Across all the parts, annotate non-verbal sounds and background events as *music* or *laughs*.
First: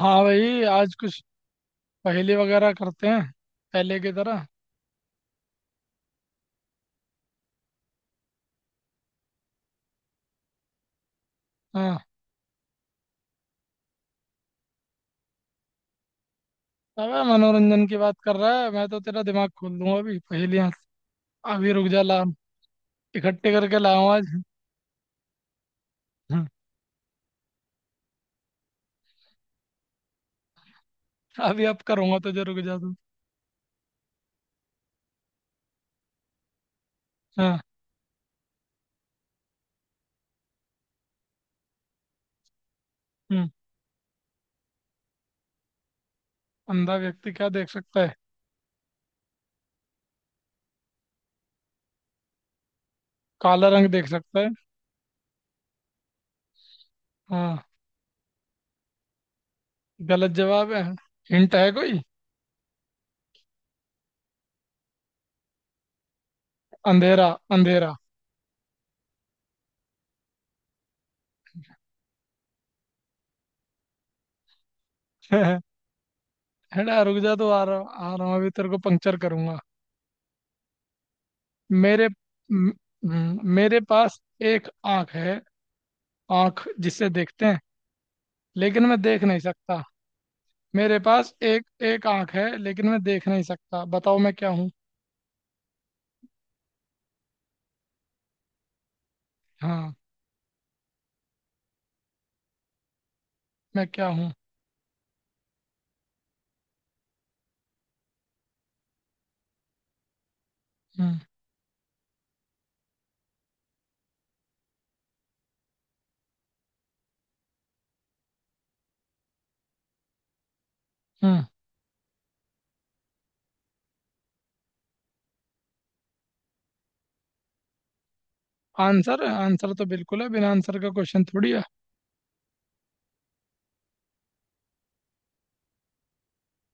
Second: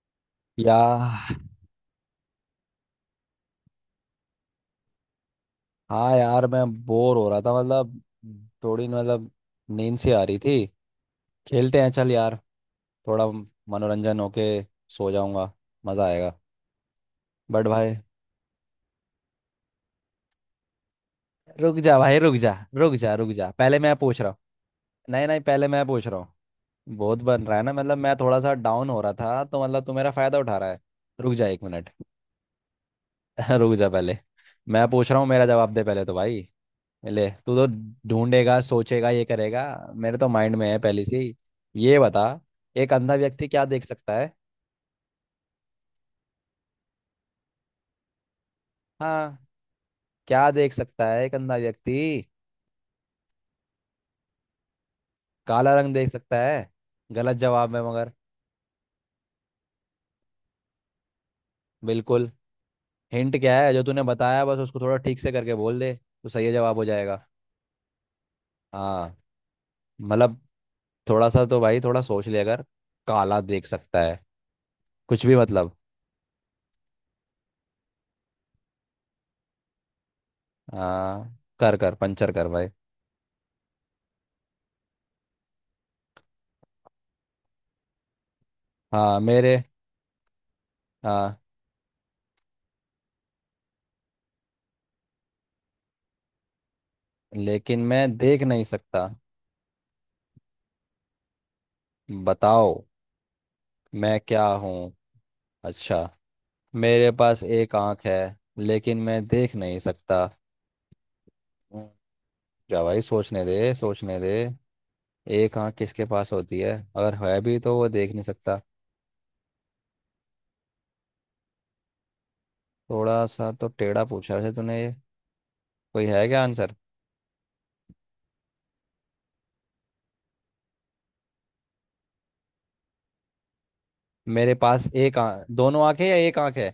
हाँ भाई, या। आज कुछ पहेली वगैरह करते हैं पहले की तरह। हाँ यार, मैं बोर हो रहा था। मतलब थोड़ी, मतलब नींद सी आ रही थी। खेलते हैं, हाँ, चल यार। थोड़ा मनोरंजन होके सो जाऊंगा, मजा आएगा। अबे बट मनोरंजन की भाई, बात कर रहा है, मैं तो तेरा दिमाग खोल दूंगा अभी पहेलियाँ। अभी रुक रुक जा जा, भाई, ला रुक जा। रुक जा रुक जा, इकट्ठे करके पहले मैं लाऊं पूछ रहा आज। हूँ। नहीं नहीं, पहले मैं पूछ रहा हम्म, हूँ। बहुत बन रहा है ना। मतलब मैं थोड़ा सा डाउन हो रहा था, तो मतलब तू मेरा फायदा उठा रहा है। रुक जा एक अभी अब मिनट। करूंगा तुझे, रुक जा तू। *laughs* रुक जा पहले, मैं पूछ रहा हूँ। मेरा जवाब दे पहले तो भाई। ले, तू हाँ। तो ढूंढेगा, सोचेगा, ये करेगा। मेरे तो माइंड में है पहले से ही। ये बता, एक अंधा व्यक्ति हम्म, क्या देख सकता है। अंधा व्यक्ति क्या देख सकता है? हाँ। क्या देख सकता है एक अंधा व्यक्ति। काला रंग देख सकता है। काला रंग देख सकता है, गलत हाँ, जवाब है मगर। गलत जवाब है। हिंट है कोई? बिल्कुल। हिंट क्या है, जो तूने बताया बस उसको थोड़ा ठीक से करके बोल दे तो सही जवाब हो जाएगा। अंधेरा। अंधेरा। हाँ। मतलब थोड़ा सा तो भाई, थोड़ा सोच ले। अगर काला देख सकता है, कुछ भी मतलब। *laughs* हेड़ा रुक जा तो, आ रहा। आ रहा हूँ अभी, तेरे को पंक्चर करूंगा। हाँ कर कर, मेरे पंचर कर भाई। म- मेरे पास एक आंख है, आंख जिसे देखते हैं लेकिन मैं हाँ देख नहीं मेरे सकता। मेरे पास हाँ, एक एक आंख है लेकिन मैं देख नहीं सकता, बताओ मैं क्या हूँ। लेकिन मैं देख नहीं सकता। हाँ। बताओ मैं क्या मैं हूँ। क्या हूँ। अच्छा, मेरे पास एक आंख है, लेकिन मैं देख नहीं सकता हम्म। हूँ। जा भाई, सोचने दे सोचने दे। एक आंख किसके पास होती है, अगर है भी तो वो देख नहीं सकता। हम्म। थोड़ा सा तो टेढ़ा पूछा वैसे तूने ये। कोई है क्या आंसर? आंसर? आंसर तो बिल्कुल है, बिना आंसर का क्वेश्चन थोड़ी है। मेरे पास एक आंख, दोनों आंखें, या एक आंख है?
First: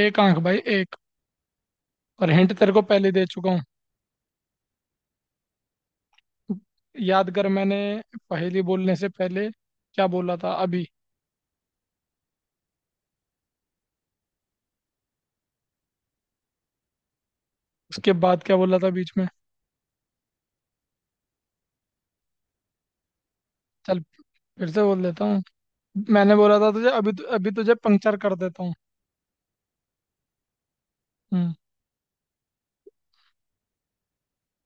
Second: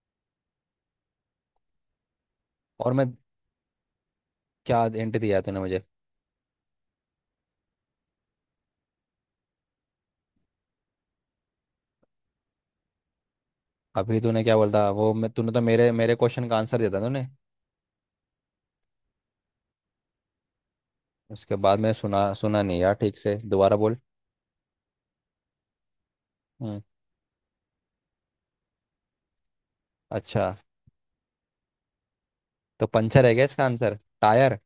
एक आंख भाई, एक। और हिंट तेरे को और पहले मैं, दे चुका हूँ। क्या हिंट दिया तूने मुझे? याद कर, मैंने पहेली बोलने से पहले क्या बोला था अभी। अभी तूने क्या बोलता, वो मैं तूने तो मेरे मेरे क्वेश्चन का आंसर दिया था तूने। उसके बाद क्या बोला था बीच में। उसके बाद मैंने सुना सुना नहीं यार, ठीक से दोबारा बोल। चल, फिर से बोल देता हूँ। मैंने बोला था हम्म। तुझे, अभी अभी तुझे पंक्चर कर देता हूँ। अच्छा, हम्म। तो पंचर है क्या इसका आंसर? टायर?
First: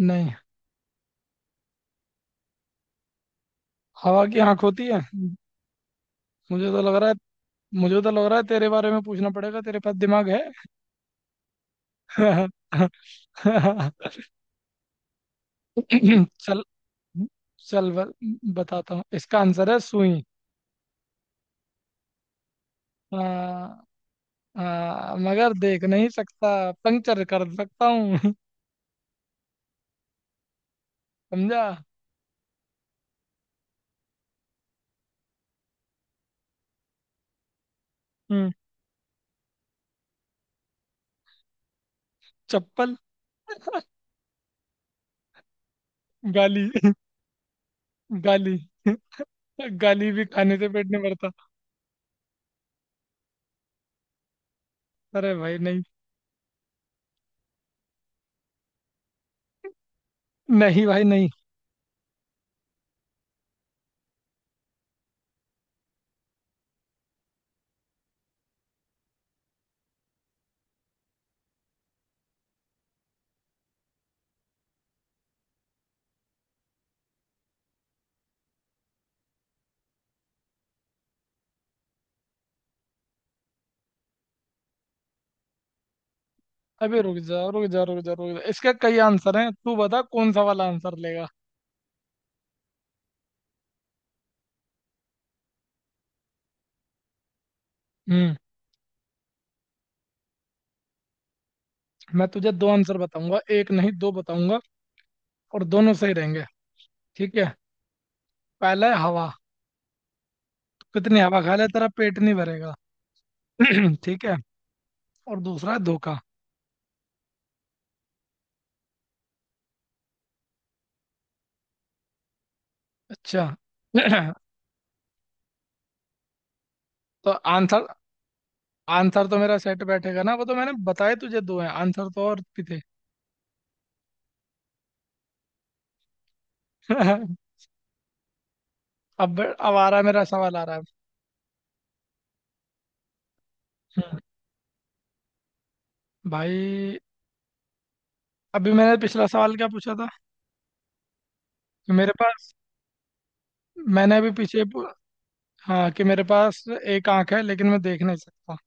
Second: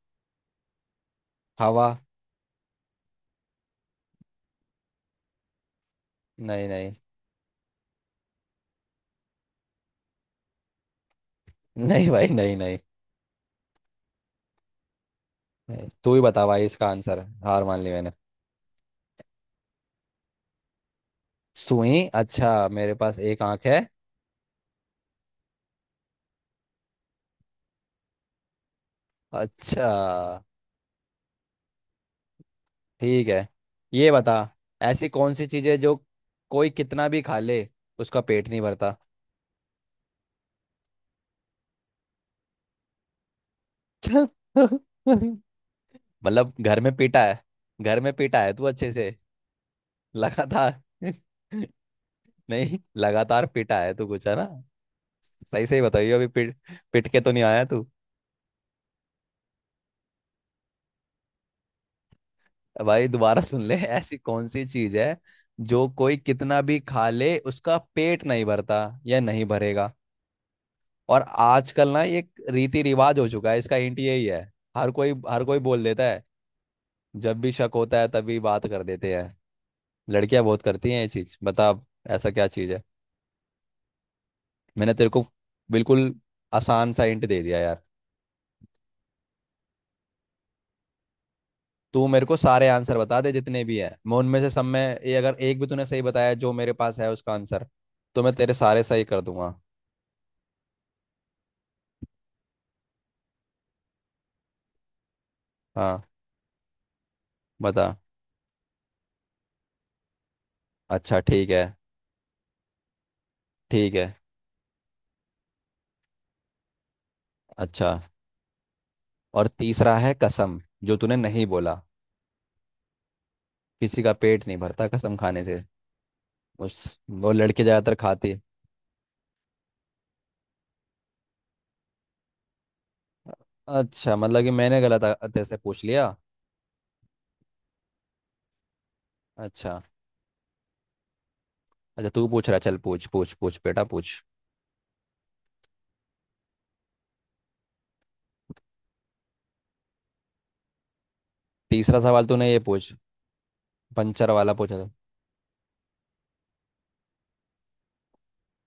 नहीं। हवा? हवा की आंख होती है? नहीं मुझे तो लग नहीं रहा है। मुझे तो लग रहा है तेरे बारे में पूछना पड़ेगा, तेरे पास दिमाग है? नहीं भाई नहीं नहीं *laughs* नहीं। तू ही बता चल भाई इसका आंसर, हार मान चल ली मैंने। ब- बताता हूँ, इसका आंसर है सुई। सुई? अच्छा, मेरे पास एक आंख है। आ, मगर देख नहीं सकता, पंक्चर कर सकता हूँ। *laughs* अच्छा समझा। ठीक है। ये बता, ऐसी कौन सी चीज है जो कोई कितना भी खा ले उसका पेट हम्म, नहीं भरता। *laughs* चप्पल। चल। मतलब गाली। घर में पीटा है। घर में *laughs* पीटा है गाली। तू अच्छे से *laughs* गाली भी खाने से लगातार। पेट नहीं भरता। *laughs* नहीं, लगातार पीटा है तू, कुछ है ना। अरे भाई सही सही नहीं। बताइए, अभी पीट, पिट के तो नहीं आया तू। नहीं भाई नहीं। भाई दोबारा सुन ले, ऐसी कौन सी चीज है जो कोई कितना भी खा ले उसका पेट नहीं भरता या नहीं भरेगा। और आजकल ना ये एक रीति रिवाज हो चुका है, इसका इंट यही है। हर कोई बोल देता है, जब भी शक होता है तभी बात कर देते हैं। लड़कियां बहुत करती हैं ये चीज, बता अब। ऐसा क्या चीज है? मैंने तेरे को बिल्कुल आसान अबे सा रुक इंट जा दे दिया रुक जा यार। रुक जा रुक जा, इसके कई आंसर हैं, तू बता कौन सा वाला आंसर लेगा। तू मेरे को सारे आंसर बता दे, जितने भी हैं, मैं उनमें से सब में, ये अगर एक भी तूने सही बताया जो मेरे पास है उसका आंसर, तो मैं हम्म। तेरे सारे सही कर दूंगा। मैं तुझे दो आंसर बताऊंगा, एक नहीं दो बताऊंगा, और दोनों हाँ, सही रहेंगे। ठीक है, बता। पहला है हवा। कितनी अच्छा हवा ठीक खा है। ले तेरा पेट नहीं भरेगा। ठीक *clears throat* है। ठीक है। और दूसरा है धोखा। अच्छा। और तीसरा है कसम, जो तूने नहीं बोला। अच्छा। किसी का *clears throat* पेट नहीं भरता कसम खाने से, उस तो वो लड़के आंसर, ज़्यादातर खाते। आंसर तो मेरा सेट बैठेगा ना, वो तो मैंने बताए तुझे दो हैं, आंसर तो और भी थे। अच्छा, मतलब कि मैंने गलत अतः से पूछ लिया। *laughs* अब अच्छा आ रहा है मेरा सवाल, आ रहा है। अच्छा, तू पूछ रहा है, चल पूछ पूछ पूछ बेटा हम्म, पूछ। भाई, अभी मैंने पिछला सवाल क्या पूछा था? कि तीसरा मेरे सवाल तूने पास, ये पूछ, मैंने अभी पंचर वाला पीछे पूछा पू- था। हाँ, कि मेरे पास एक आंख है लेकिन मैं देख नहीं सकता।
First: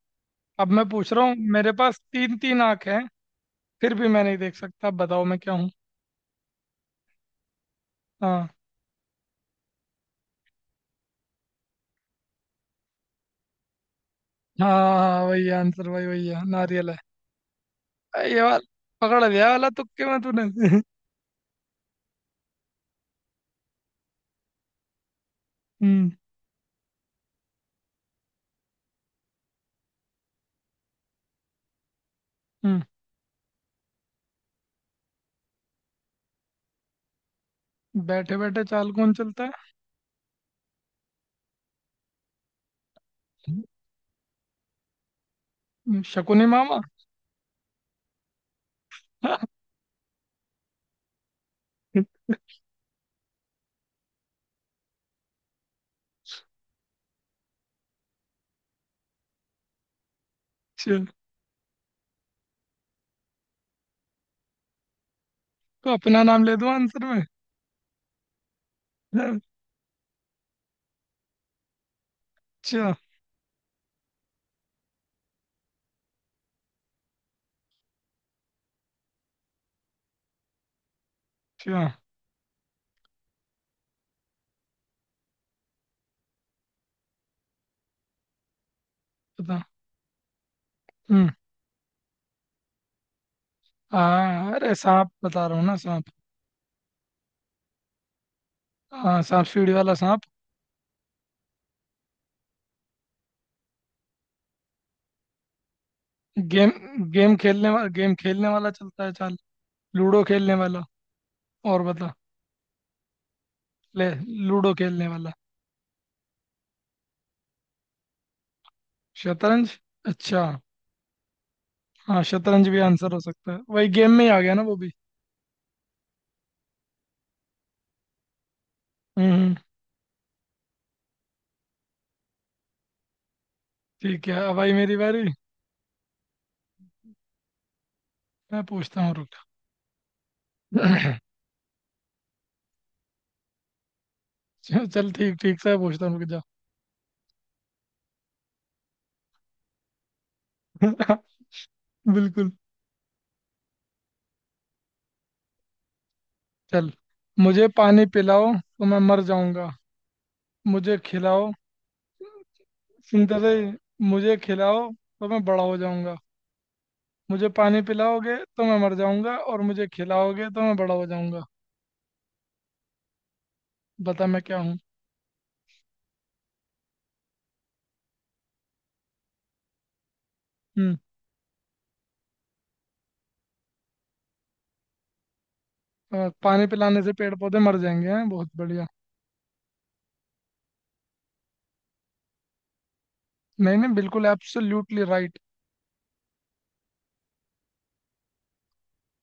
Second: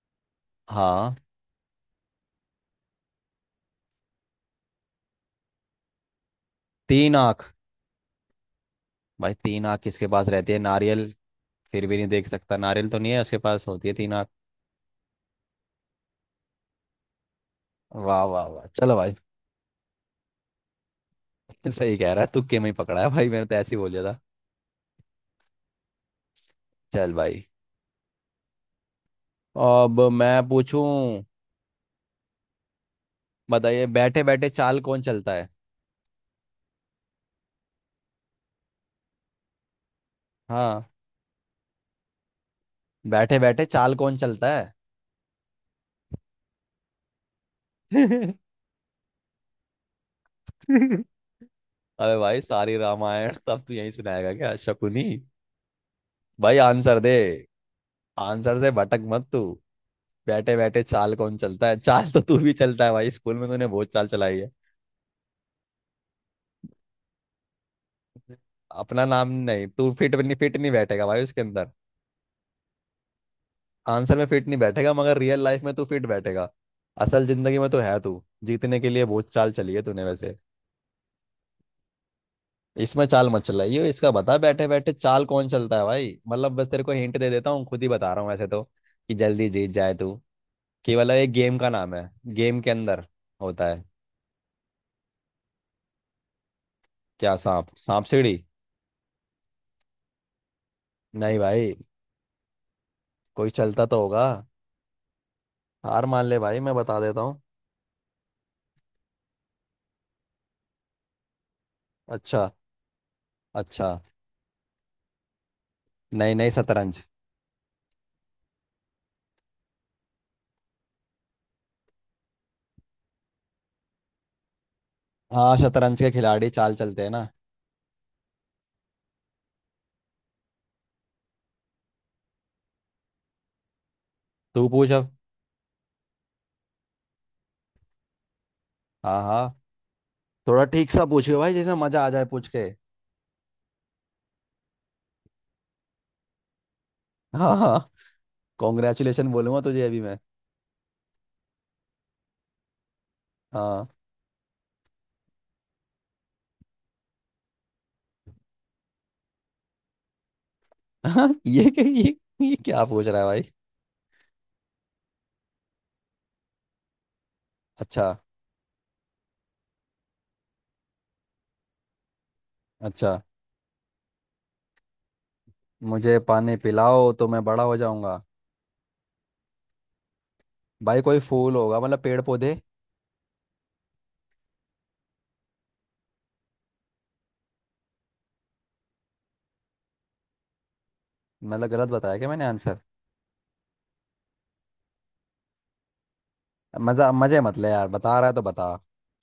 अब मैं पूछ हाँ। रहा हूँ, मेरे पास तीन तीन आंख हैं फिर भी मैं नहीं देख सकता, अब बताओ मैं क्या हूँ। तीन आँख? हाँ। भाई तीन आँख किसके पास रहती है? नारियल। फिर भी नहीं देख सकता नारियल, तो नहीं है उसके पास होती है तीन आँख। हाँ हाँ, वही आंसर भाई, वही है, नारियल है। वाह अरे ये वाह वाला वाह, चलो भाई। पकड़ लिया वाला तुक्के में तूने। *laughs* *laughs* सही कह रहा है, तुक्के में ही पकड़ा है भाई, मैंने तो ऐसे ही बोल दिया था। हम्म। चल भाई, अब मैं पूछूं। हम्म, बताइए, बैठे बैठे चाल कौन चलता है। बैठे बैठे चाल कौन चलता हाँ, बैठे है? बैठे चाल कौन चलता है। शकुनी मामा। *laughs* *laughs* अरे भाई, सारी रामायण सब तू यही सुनाएगा क्या, शकुनी? भाई आंसर दे, आंसर से भटक मत तू। बैठे बैठे अच्छा, चाल कौन चलता है? चाल तो तू भी चलता है भाई, स्कूल में तूने बहुत चाल चलाई है। तो अपना नाम ले दूं आंसर में? अपना अच्छा। नाम नहीं, तू फिट नहीं, फिट नहीं बैठेगा भाई उसके अंदर। आंसर में फिट नहीं बैठेगा, मगर रियल लाइफ में तू फिट बैठेगा। असल जिंदगी में तो है तू, जीतने के लिए बहुत चाल चली है तूने वैसे। अच्छा, इसमें चाल मत चलाइयो, इसका बता, बैठे बैठे चाल कौन चलता है भाई। मतलब बस तेरे को हिंट दे देता हूँ, खुद ही बता रहा हूँ वैसे तो, कि जल्दी बता। जीत जाए तू। केवल हम्म। एक गेम का नाम है, गेम के अंदर होता है। हाँ अरे सांप, बता रहा हूँ ना, सांप। क्या, सांप? सांप सीढ़ी? हाँ सांप सीढ़ी वाला सांप। नहीं भाई, कोई चलता तो होगा। हार मान ले भाई, गेम, मैं बता देता गेम हूँ। खेलने वाला, गेम खेलने वाला चलता है चाल। लूडो खेलने वाला। और बता। अच्छा अच्छा। ले, लूडो खेलने वाला। नहीं नहीं, शतरंज। शतरंज? अच्छा, हाँ शतरंज भी आंसर हो सकता है, वही गेम में ही आ गया ना वो भी। हाँ, शतरंज के खिलाड़ी चाल चलते हैं ना। हम्म। हम्म। ठीक है, अब तू आई पूछ मेरी अब। बारी। मैं पूछता हूँ, हाँ रुक। हाँ। थोड़ा ठीक सा *laughs* पूछियो भाई, जिसमें मजा आ जाए पूछ के। चल चल, ठीक ठीक से पूछता हूँ, रुक जा। हाँ हाँ, कॉन्ग्रेचुलेशन बोलूंगा तुझे अभी मैं। *laughs* बिल्कुल। हाँ। चल, मुझे पानी पिलाओ तो मैं मर जाऊंगा, मुझे हाँ, खिलाओ। ये, क्या ये ये क्या पूछ रहा है सुनते भाई। से ही, मुझे खिलाओ तो मैं बड़ा हो जाऊंगा। मुझे पानी अच्छा। पिलाओगे तो मैं मर जाऊंगा, और मुझे खिलाओगे तो मैं बड़ा हो जाऊंगा। अच्छा, बता मैं क्या हूँ। मुझे पानी पिलाओ तो मैं बड़ा हो जाऊंगा? हम्म। भाई कोई फूल होगा, मतलब पेड़ पौधे। पानी पिलाने से पेड़ पौधे मर जाएंगे? हैं, बहुत बढ़िया। मतलब गलत बताया क्या मैंने आंसर? नहीं नहीं, बिल्कुल एब्सोल्युटली राइट। मजा, मजे मत ले यार, बता रहा है तो बता,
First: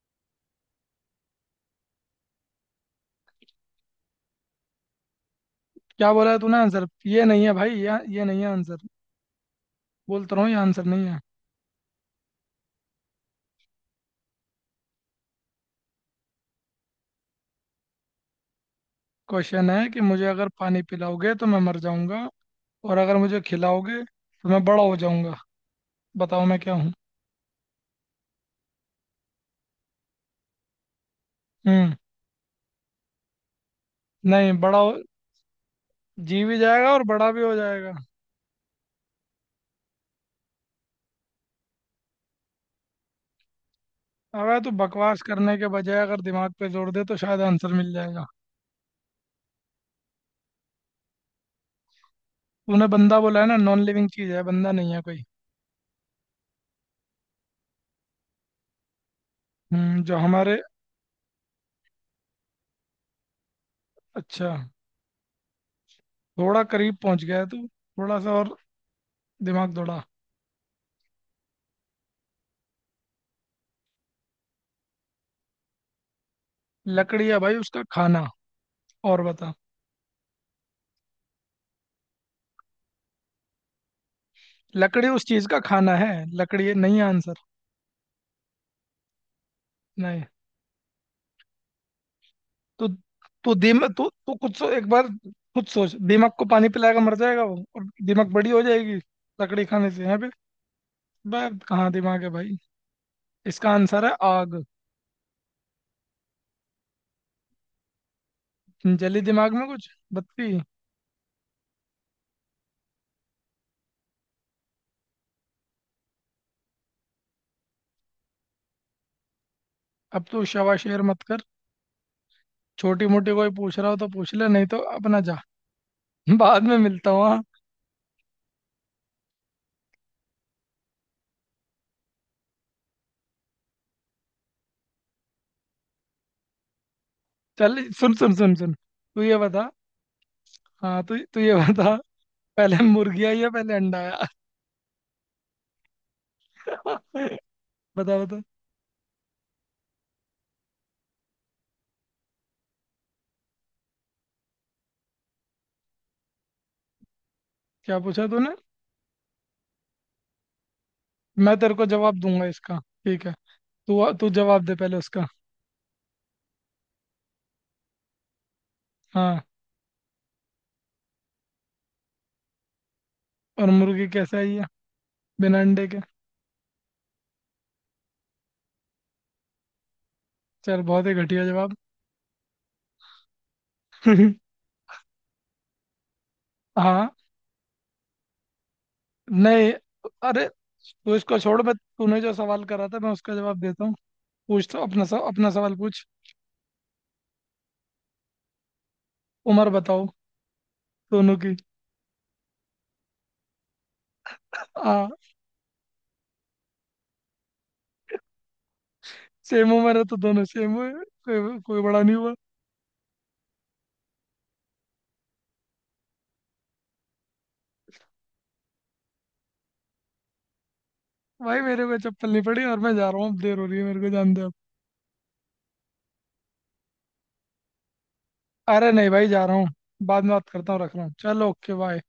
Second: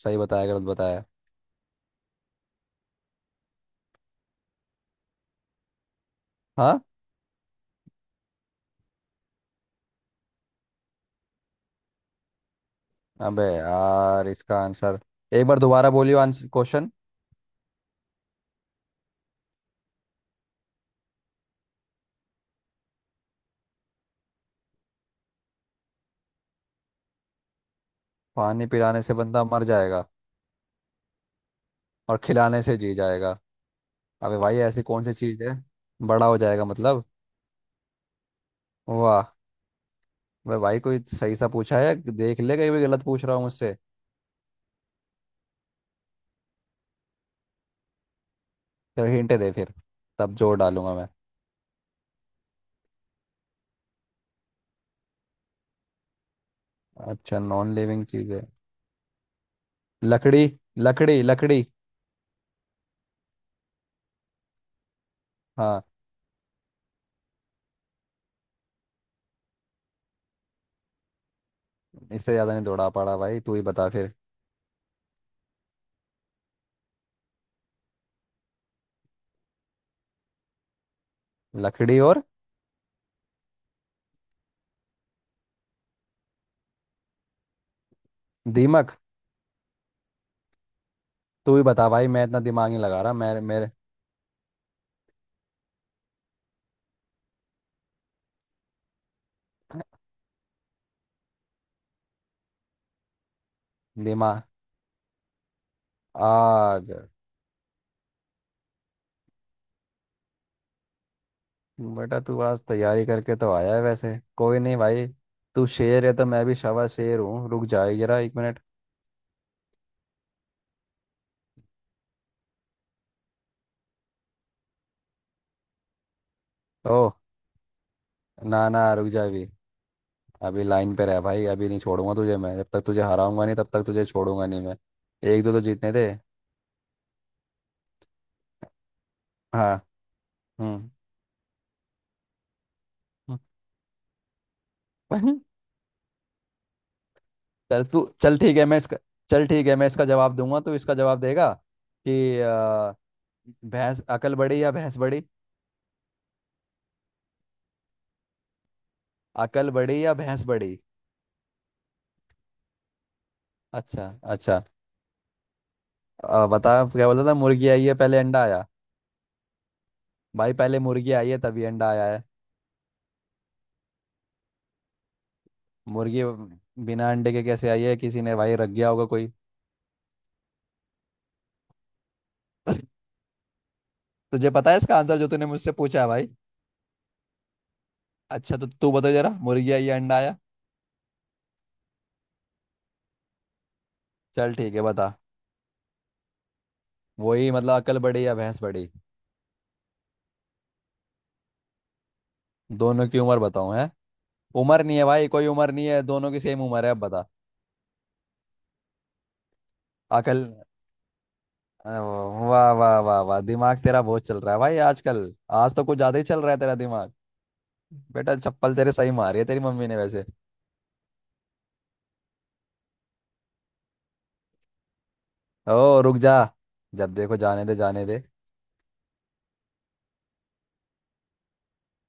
सही बताया गलत बताया? क्या बोला है तूने हाँ। आंसर, ये नहीं है भाई, ये नहीं है आंसर। बोलता रहा हूँ ये आंसर नहीं है। अबे यार, इसका आंसर एक बार दोबारा बोलियो, आंसर, क्वेश्चन। क्वेश्चन है कि मुझे अगर पानी पिलाओगे तो मैं मर जाऊंगा, और अगर मुझे खिलाओगे तो मैं बड़ा हो जाऊंगा। बताओ मैं क्या हूँ। पानी पिलाने से बंदा मर जाएगा, हम्म। और खिलाने से जी जाएगा? अबे नहीं भाई, बड़ा ऐसी हो- कौन सी चीज है? बड़ा हो जी भी जाएगा जाएगा और मतलब। बड़ा भी हो जाएगा। वाह। अबे भाई कोई सही सा पूछा है, देख ले कहीं भी गलत पूछ रहा हूँ मुझसे। अबे तू बकवास करने के बजाय अगर दिमाग पे जोर दे तो शायद आंसर मिल जाएगा। फिर हिंट दे फिर, तब जोर डालूंगा मैं। तूने बंदा बोला है ना, नॉन लिविंग चीज है, बंदा नहीं है कोई। अच्छा, नॉन लिविंग चीज है। हम्म, जो लकड़ी हमारे। लकड़ी लकड़ी। अच्छा, हाँ। थोड़ा करीब पहुंच गया है तू, थोड़ा सा और दिमाग दौड़ा। इससे ज्यादा नहीं दौड़ा पड़ा भाई, तू ही बता फिर। लकड़ी है भाई उसका खाना, और बता। लकड़ी और? लकड़ी उस चीज का खाना है, लकड़ी ये नहीं है आंसर। दीमक? नहीं। तू ही बता भाई, मैं इतना दिमाग नहीं तो लगा रहा। मेरे तो मेरे दिमाग तो खुद सो एक बार, खुद सोच, दिमाग को पानी पिलाएगा मर जाएगा वो, और दिमाग बड़ी हो जाएगी। लकड़ी खाने से है बे। बे, कहाँ दिमाग है भाई। इसका आंसर है दिमाग, आग। आग। जली दिमाग में कुछ बत्ती? बेटा तू आज तैयारी करके तो आया है वैसे, कोई नहीं भाई, तू शेर है तो मैं भी शवा शेर हूँ। रुक जा जरा एक मिनट। अब तू शवा शेर मत कर। छोटी मोटी कोई पूछ रहा हो तो पूछ ले, नहीं तो अपना जा। *laughs* बाद में ओ, मिलता हूँ, हाँ। ना ना, रुक जा अभी। अभी लाइन पे रह भाई, अभी नहीं छोड़ूंगा तुझे मैं, जब तक तुझे हराऊंगा नहीं तब तक तुझे छोड़ूंगा नहीं मैं। एक दो तो जीतने थे। चल सुन सुन, तू ये बता। हाँ। हम्म हाँ, तू तू ये बता, पहले मुर्गी हम्म। आई या पहले अंडा आया? *laughs* *laughs* चल तू, बता चल बता। ठीक है, मैं इसका, चल ठीक है मैं इसका जवाब दूंगा तो इसका जवाब देगा कि, भैंस अकल बड़ी या भैंस बड़ी। क्या पूछा तूने? अकल बड़ी या भैंस बड़ी। मैं तेरे को जवाब दूंगा इसका, ठीक है। अच्छा तू तू अच्छा। जवाब दे पहले उसका। बता, क्या बोला था, मुर्गी आई है पहले अंडा आया? हाँ। भाई पहले मुर्गी आई है तभी अंडा आया है। और मुर्गी कैसे आई है बिना अंडे के? मुर्गी बिना अंडे के कैसे आई है? किसी ने भाई रख गया होगा कोई। चल, बहुत ही घटिया जवाब। *laughs* तुझे पता है इसका आंसर जो तूने मुझसे पूछा है भाई? हाँ। अच्छा तो तू बता जरा, नहीं, मुर्गी आई या अंडा आया। अरे, तू इसको छोड़, मैं, तूने जो सवाल करा था मैं उसका जवाब देता हूँ। चल पूछ ठीक तो है, अपना बता। अपना सवाल पूछ। वही मतलब, अकल बड़ी या भैंस बड़ी। उम्र बताओ दोनों की। दोनों की उम्र बताऊं है? उम्र नहीं है हाँ, भाई, कोई उम्र नहीं है, दोनों की सेम उम्र है, अब बता। सेम उम्र है तो अकल। दोनों सेम हुए, कोई कोई बड़ा नहीं हुआ। वाह वाह वाह वाह, दिमाग तेरा बहुत चल रहा है भाई आजकल। आज तो कुछ ज्यादा ही चल रहा है तेरा दिमाग। बेटा चप्पल तेरे सही मारी है तेरी मम्मी ने वैसे। भाई मेरे को चप्पल नहीं पड़ी, और मैं जा रहा हूँ अब, देर हो रही है, मेरे को जान दे अब। ओ रुक जा। जब देखो जाने दे जाने दे। अरे नहीं भाई, जा रहा हूँ, बाद में बात करता हूँ, रख रहा हूँ, चलो ओके बाय।